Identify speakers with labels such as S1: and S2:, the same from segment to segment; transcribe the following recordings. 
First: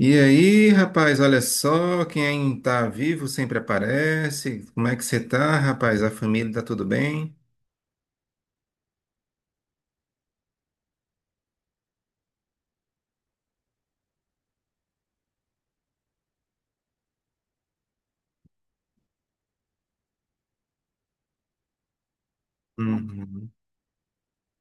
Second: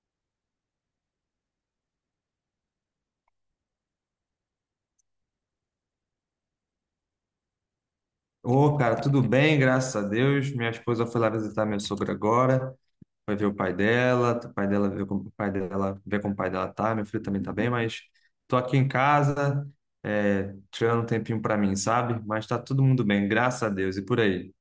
S1: E aí, rapaz, olha só, quem tá vivo sempre aparece. Como é que você tá, rapaz? A família tá tudo bem?
S2: Ô, cara, tudo bem, graças a Deus. Minha esposa foi lá visitar minha sogra agora, vai ver o pai dela, vê como o pai dela tá, meu filho também tá bem, mas tô aqui em casa, tirando um tempinho pra mim, sabe? Mas tá todo mundo bem,
S1: Uhum.
S2: graças a Deus. E por aí?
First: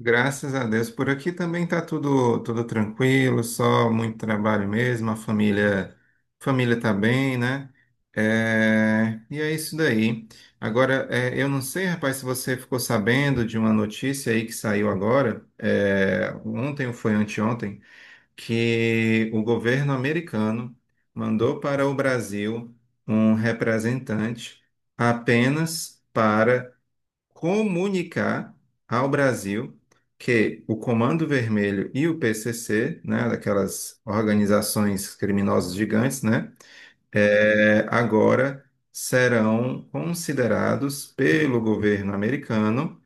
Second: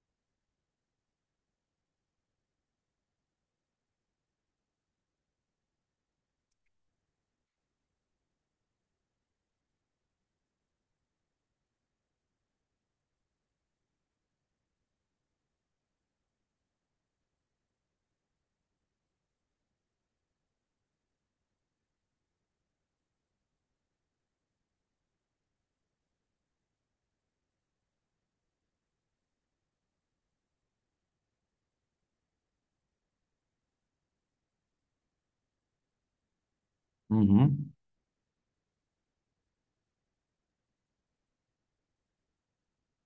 S1: Graças a Deus, por aqui também tá tudo tranquilo, só muito trabalho mesmo, a família tá bem, né? É, e é isso daí. Agora, eu não sei, rapaz, se você ficou sabendo de uma notícia aí que saiu agora, ontem ou foi anteontem, que o governo americano mandou para o Brasil um representante apenas para comunicar ao Brasil que o Comando Vermelho e o PCC, né, daquelas organizações criminosas gigantes, né,
S2: Uhum.
S1: agora serão considerados pelo governo americano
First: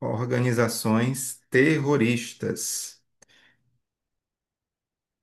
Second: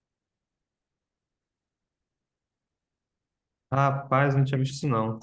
S1: organizações terroristas.
S2: Rapaz, não tinha visto isso não.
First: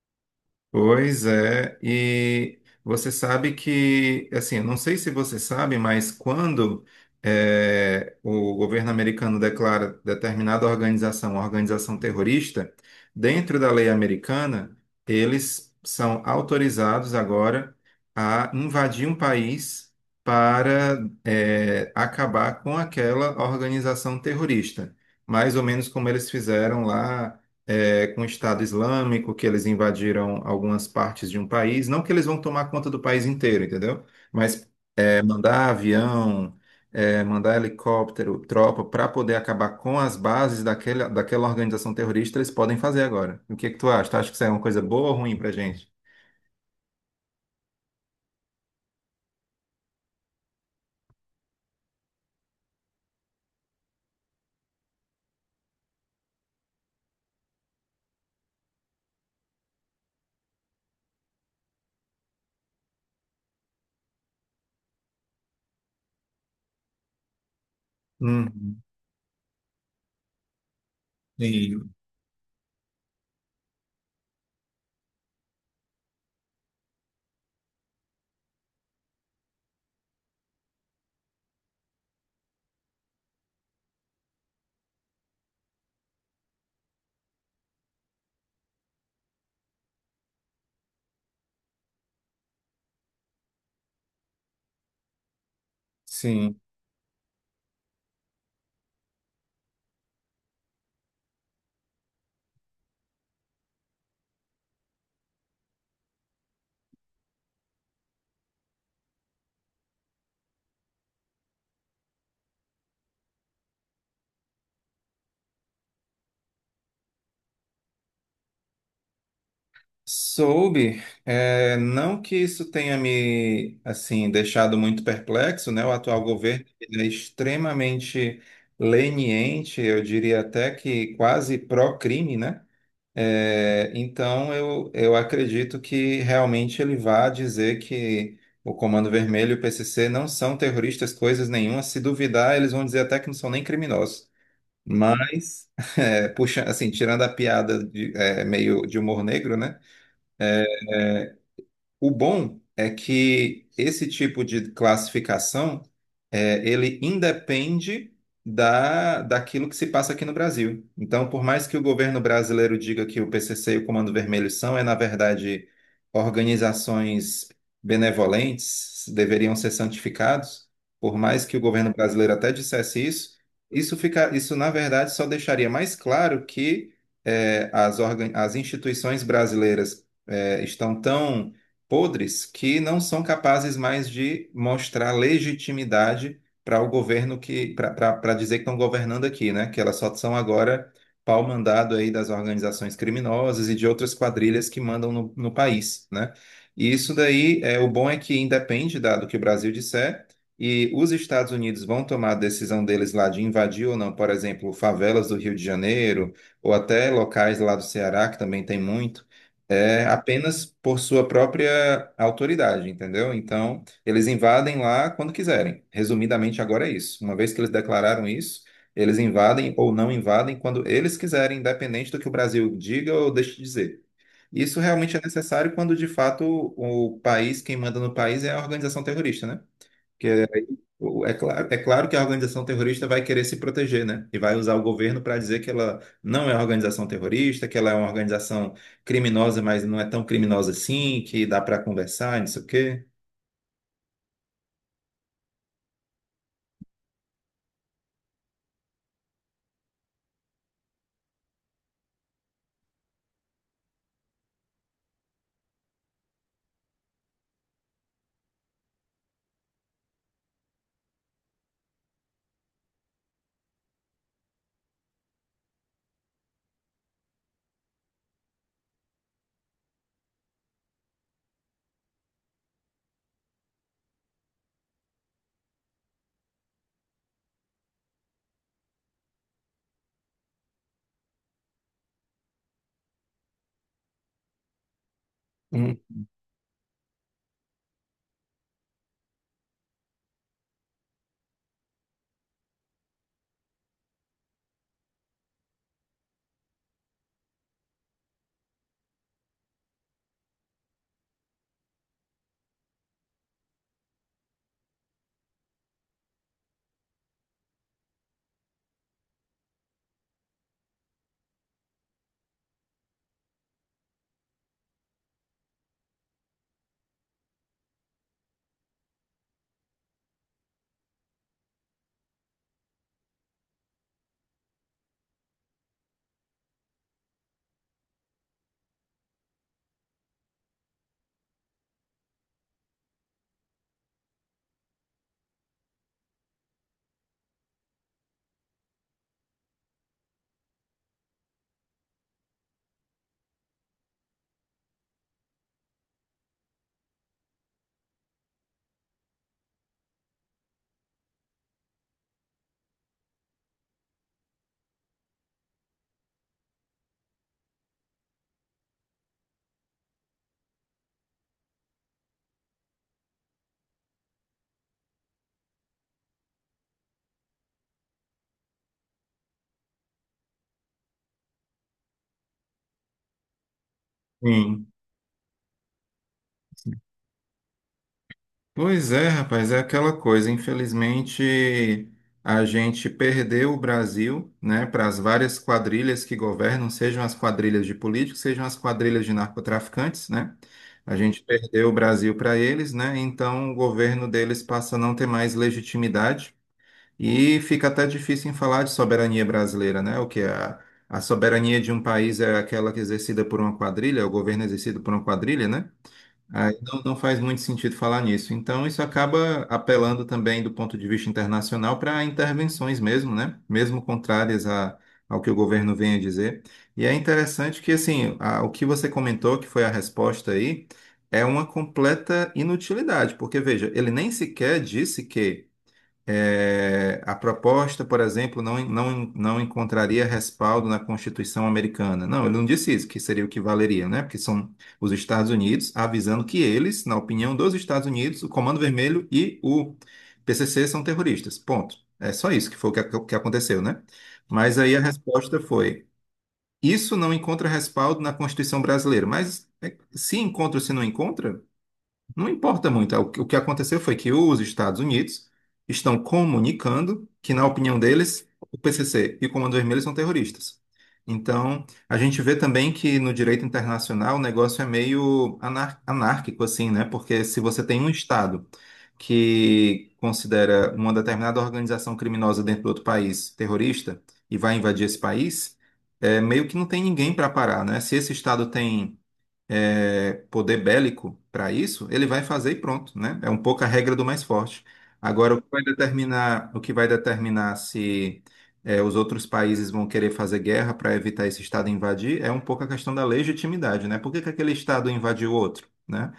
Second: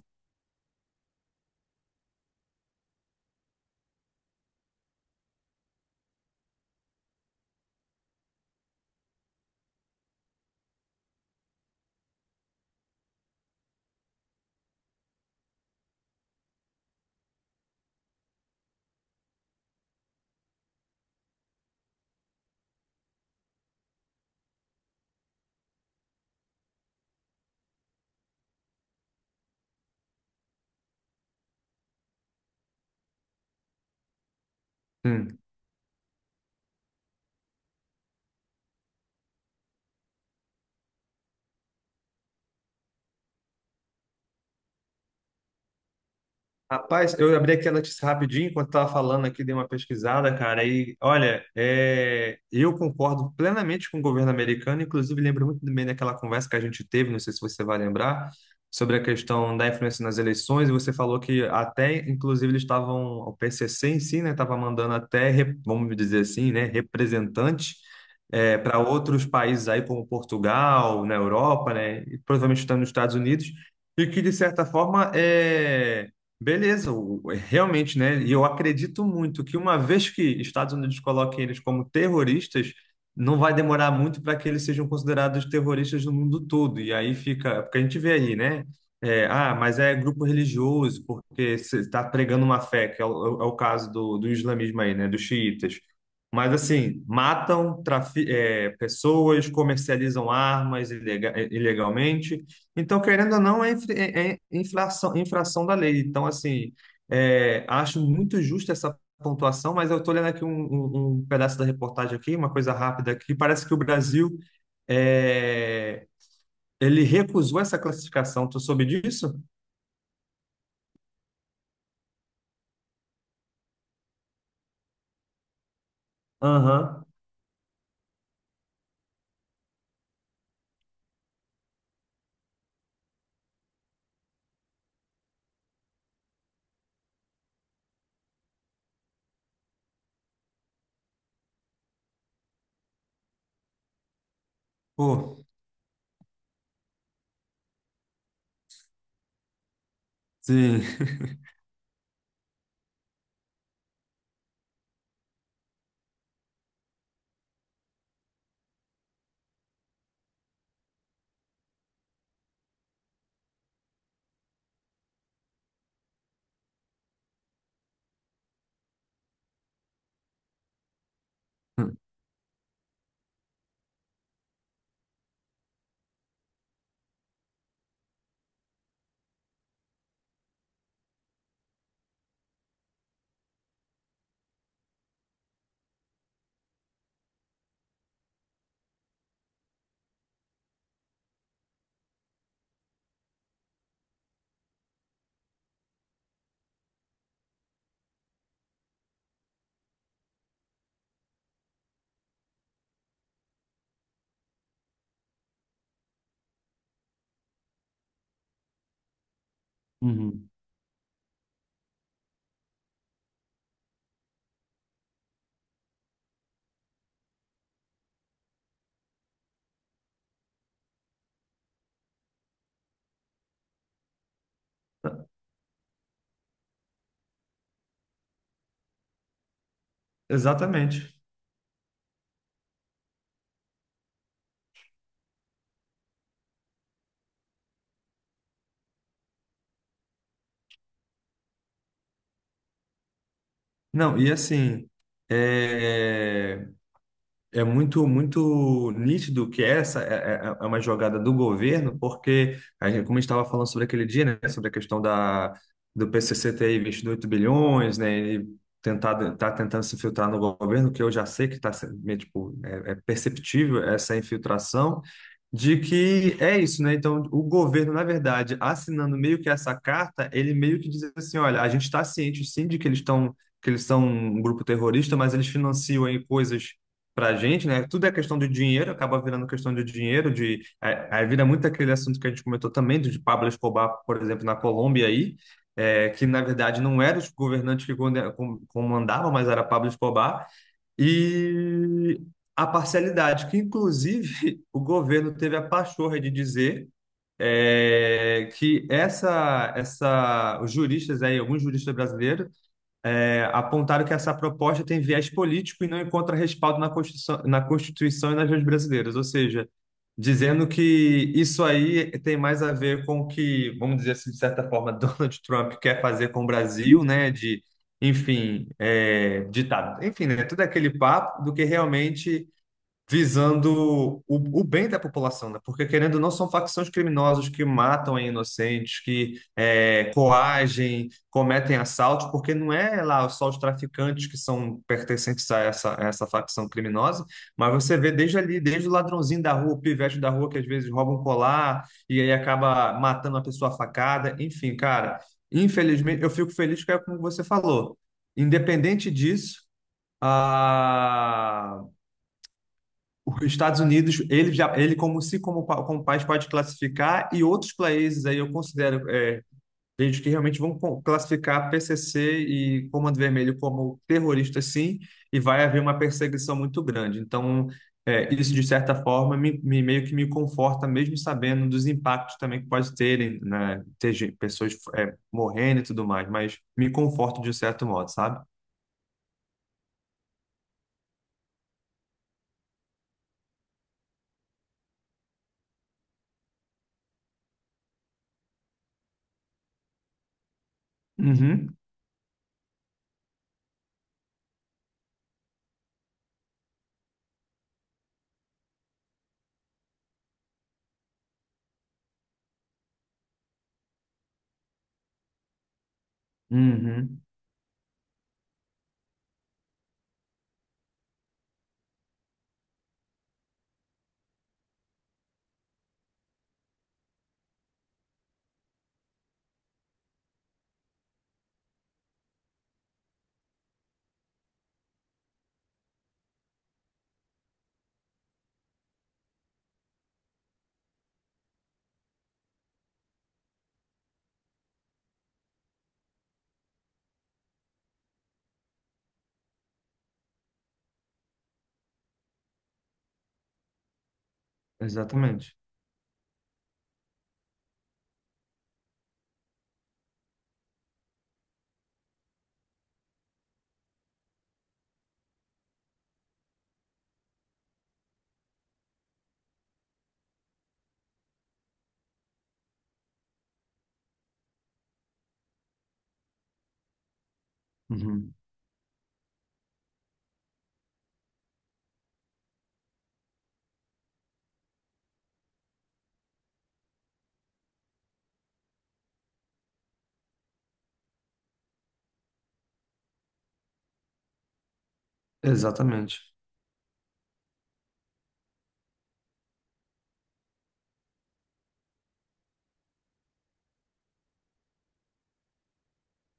S1: Pois é, e você sabe que, assim, eu não sei se você sabe, mas quando o governo americano declara determinada organização, uma organização terrorista, dentro da lei americana, eles são autorizados agora a invadir um país para acabar com aquela organização terrorista, mais ou menos como eles fizeram lá com o Estado Islâmico, que eles invadiram algumas partes de um país. Não que eles vão tomar conta do país inteiro, entendeu? Mas é,
S2: Hum.
S1: mandar avião, é, mandar helicóptero, tropa, para poder acabar com as bases daquela, daquela organização terrorista, eles podem fazer agora. O que é que tu acha? Tu acha que isso é uma coisa boa ou ruim pra gente?
S2: Rapaz, eu abri aqui a notícia rapidinho enquanto estava falando aqui, dei uma pesquisada, cara, e olha, eu concordo plenamente com o governo americano, inclusive lembro muito bem daquela conversa que a gente teve, não sei se você vai lembrar, sobre a questão da influência nas eleições, e você falou que até, inclusive, eles estavam, o PCC em si, né, estava mandando até, vamos dizer assim, né, representante para
S1: Hum,
S2: outros países aí, como Portugal, na Europa,
S1: e-
S2: né, e provavelmente também nos Estados Unidos, e que, de certa forma, beleza, realmente, né? E eu acredito muito que uma vez que Estados Unidos coloquem eles como terroristas, não vai demorar muito para que eles sejam considerados terroristas no mundo todo. E aí fica, é porque a gente vê aí, né? É, ah, mas é grupo religioso, porque você está pregando uma fé, que é o caso do islamismo aí, né? Dos xiitas. Mas
S1: sim.
S2: assim, matam pessoas, comercializam armas ilegalmente. Então, querendo ou não, inflação, infração da lei. Então, assim, acho muito justa essa pontuação, mas eu estou lendo aqui um pedaço da reportagem aqui, uma coisa rápida aqui. Parece que o Brasil é, ele recusou essa classificação. Tu soube disso?
S1: Soube, é, não que isso tenha me assim deixado muito perplexo, né? O atual governo ele é
S2: Aham.
S1: extremamente leniente, eu diria até que quase pró-crime, né? É, então eu acredito que realmente ele vá dizer que o Comando Vermelho e o PCC não são terroristas, coisas nenhuma. Se duvidar, eles vão dizer até que não são nem criminosos.
S2: Pô,
S1: Mas, é, puxa, assim, tirando a piada de, é, meio de humor negro, né?
S2: sim.
S1: O bom é que esse tipo de classificação, é, ele independe daquilo que se passa aqui no Brasil. Então, por mais que o governo brasileiro diga que o PCC e o Comando Vermelho são, é na verdade, organizações benevolentes, deveriam ser santificados, por mais que o governo brasileiro até dissesse isso, isso fica, isso na verdade só deixaria mais claro que é, as, as instituições brasileiras é, estão tão podres que não são capazes mais de mostrar legitimidade para o governo que para dizer que estão governando aqui, né? Que elas só são agora pau mandado aí das organizações criminosas e de outras quadrilhas que mandam no país, né? E isso daí é o bom é que independe do que o Brasil disser e os Estados Unidos vão tomar a decisão deles lá de invadir ou não, por exemplo, favelas do Rio de Janeiro ou até locais lá do Ceará que também tem muito é
S2: Uhum.
S1: apenas por sua própria autoridade, entendeu? Então, eles invadem lá quando quiserem. Resumidamente, agora é isso. Uma vez que eles declararam isso, eles invadem ou não invadem quando eles quiserem, independente do que o Brasil diga ou deixe de dizer. Isso realmente é necessário quando, de fato, o país, quem manda no país é a organização terrorista, né?
S2: Exatamente.
S1: É claro que a organização terrorista vai querer se proteger, né? E vai usar o governo para dizer que ela não é organização terrorista, que ela é uma organização criminosa, mas não é tão criminosa assim, que dá para conversar, não sei o quê.
S2: Não, e assim, é, é muito, muito nítido que essa é uma jogada do governo, porque, como a gente estava falando sobre aquele dia, né, sobre a questão do PCC ter investido 8 bilhões, né, e tentado, tá tentando se infiltrar no governo, que eu já sei que está, tipo, é perceptível essa infiltração, de que é isso, né? Então, o governo, na verdade, assinando meio que essa carta, ele meio que diz assim, olha, a gente está ciente, sim, de que eles estão, que eles são um grupo terrorista, mas eles financiam aí coisas pra gente, né? Tudo é questão de dinheiro, acaba virando questão de dinheiro, de a vira muito aquele assunto que a gente comentou também, do de Pablo Escobar, por exemplo, na Colômbia aí,
S1: Hum.
S2: que na verdade não eram os governantes que comandavam, mas era Pablo Escobar, e a parcialidade, que inclusive o governo teve a pachorra de dizer que essa, os juristas aí, alguns juristas brasileiros apontaram que essa proposta tem viés político e não encontra respaldo na Constituição, e nas leis brasileiras, ou seja, dizendo que isso aí tem mais a ver com o que, vamos dizer assim, de certa forma, Donald Trump quer fazer com o Brasil, né, de, enfim, ditado, enfim, né, tudo é aquele papo do que realmente visando o bem da população, né? Porque querendo ou não, são facções criminosas que matam aí inocentes, que coagem, cometem assaltos, porque não é lá só os traficantes que são pertencentes a essa facção criminosa, mas você vê desde ali, desde o ladrãozinho da rua, o pivete da rua que às vezes rouba um colar e aí acaba matando uma pessoa a facada, enfim, cara. Infelizmente, eu fico feliz que é como você falou. Independente disso, a os Estados Unidos, ele já, ele como se como, pa- como país pode classificar e outros países aí eu considero gente que realmente vão classificar PCC e Comando Vermelho como terrorista, sim, e vai haver uma perseguição muito grande. Então, isso de certa forma me, meio que me conforta, mesmo sabendo dos impactos também que pode terem, né, pessoas
S1: Sim.
S2: morrendo e tudo mais, mas me conforta de um certo modo, sabe?
S1: Pois é, rapaz, é aquela coisa. Infelizmente, a gente perdeu o Brasil, né, para as várias quadrilhas que governam, sejam as quadrilhas de políticos, sejam as quadrilhas de narcotraficantes, né? A gente
S2: Uhum,
S1: perdeu o Brasil para eles, né? Então o governo deles passa a não ter mais legitimidade e fica até difícil em falar de soberania brasileira, né? O que é a soberania de um país é aquela que é exercida por uma quadrilha, é o governo é exercido por uma quadrilha, né? Aí não
S2: uhum,
S1: faz muito sentido falar nisso. Então, isso acaba apelando também do ponto de vista internacional para intervenções mesmo, né? Mesmo contrárias ao que o governo vem a dizer. E é interessante que, assim, o que você comentou, que foi a resposta aí, é uma completa inutilidade, porque, veja, ele nem sequer disse que. É, a proposta, por exemplo, não encontraria respaldo na Constituição americana. Não, ele não disse isso, que seria o que valeria, né? Porque são os Estados Unidos avisando que eles, na opinião dos Estados Unidos, o Comando Vermelho e o PCC são terroristas. Ponto. É só isso que foi o que, que aconteceu, né? Mas aí a
S2: exatamente.
S1: resposta foi: isso não encontra respaldo na Constituição brasileira. Mas é, se encontra ou se não encontra, não importa muito. É, o que o que aconteceu foi que os Estados Unidos estão comunicando que, na opinião deles, o PCC e o Comando Vermelho são terroristas. Então, a gente vê também que no direito internacional o negócio é meio anárquico, assim, né? Porque se você tem um
S2: Uhum,
S1: Estado que considera uma determinada organização criminosa dentro do outro país terrorista e vai invadir esse país, é, meio que não tem ninguém para parar, né? Se esse Estado tem é, poder bélico para isso, ele vai fazer e pronto, né? É um pouco a regra do mais forte. Agora,
S2: exatamente.
S1: o que vai determinar se é, os outros países vão querer fazer guerra para evitar esse Estado invadir é um pouco a questão da legitimidade, né? Por que que aquele Estado invadiu outro, né?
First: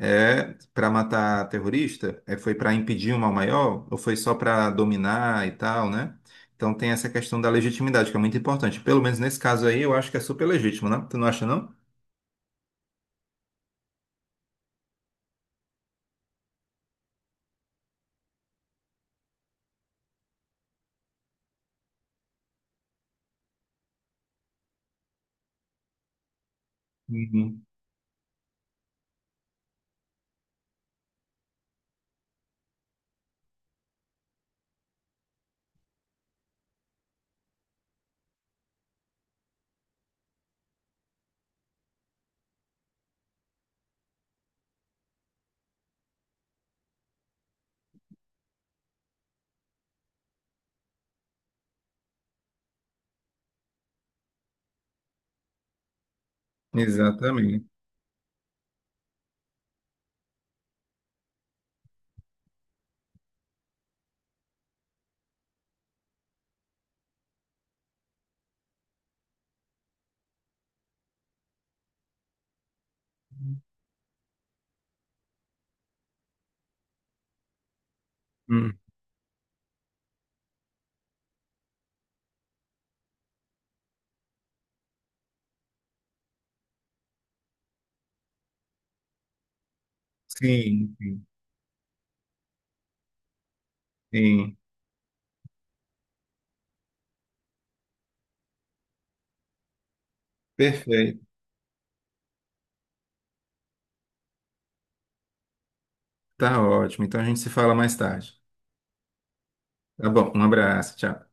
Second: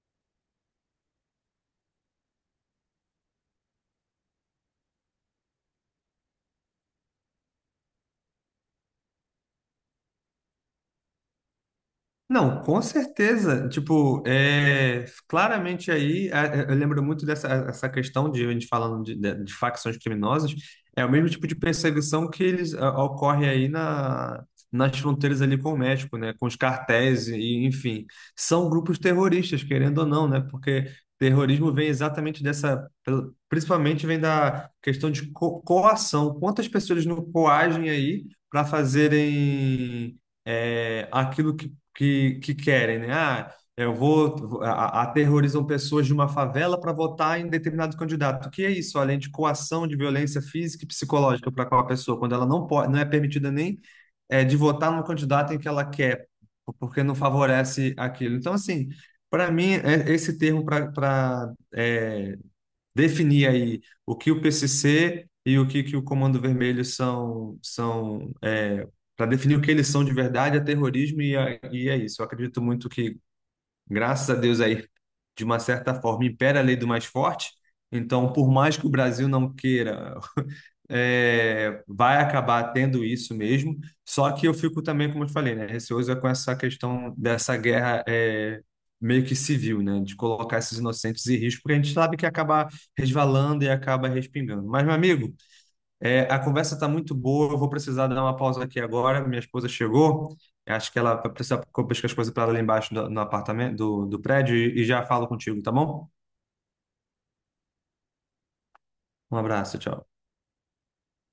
S1: É para matar terrorista? É, foi para impedir um mal maior? Ou foi só para dominar e tal, né? Então tem essa questão da legitimidade, que é muito importante. Pelo menos nesse caso aí, eu acho que é super legítimo, né? Tu não acha, não?
S2: Não, com certeza. Tipo, claramente aí, eu lembro muito dessa essa questão de a gente falando de facções criminosas, é o mesmo tipo de perseguição que ocorre aí nas fronteiras ali com o México, né? Com os cartéis
S1: Uhum.
S2: e, enfim, são grupos terroristas, querendo ou não, né? Porque terrorismo vem exatamente dessa, principalmente vem da questão de co coação. Quantas pessoas não coagem aí para fazerem aquilo que querem, né? Ah, eu vou aterrorizam pessoas de uma favela para votar em determinado candidato. O que é isso? Além de coação de violência física e psicológica para aquela pessoa, quando ela não pode, não é permitida nem de votar no candidato em que ela quer, porque não
S1: Exatamente.
S2: favorece aquilo. Então, assim, para mim, esse termo para definir aí o que o PCC e o que o Comando Vermelho são, para definir o que eles são de verdade, é terrorismo e é isso. Eu acredito muito que graças a Deus aí, de uma certa forma, impera a lei do mais forte. Então, por mais
S1: Hum,
S2: que o Brasil não queira, vai acabar tendo isso mesmo. Só que eu fico também, como eu te falei, né, receoso com essa questão dessa guerra meio que civil, né, de colocar esses
S1: Sim, sim,
S2: inocentes em risco, porque a gente sabe que acaba resvalando e acaba
S1: sim.
S2: respingando. Mas, meu amigo, a conversa está muito boa. Eu vou precisar dar uma pausa aqui agora. Minha esposa chegou. Acho que ela
S1: Perfeito.
S2: vai precisar pescar as coisas para ela lá embaixo no apartamento, do prédio e já falo contigo, tá bom?
S1: Tá ótimo. Então a gente se fala mais tarde.
S2: Um abraço,
S1: Tá
S2: tchau.
S1: bom, um abraço, tchau.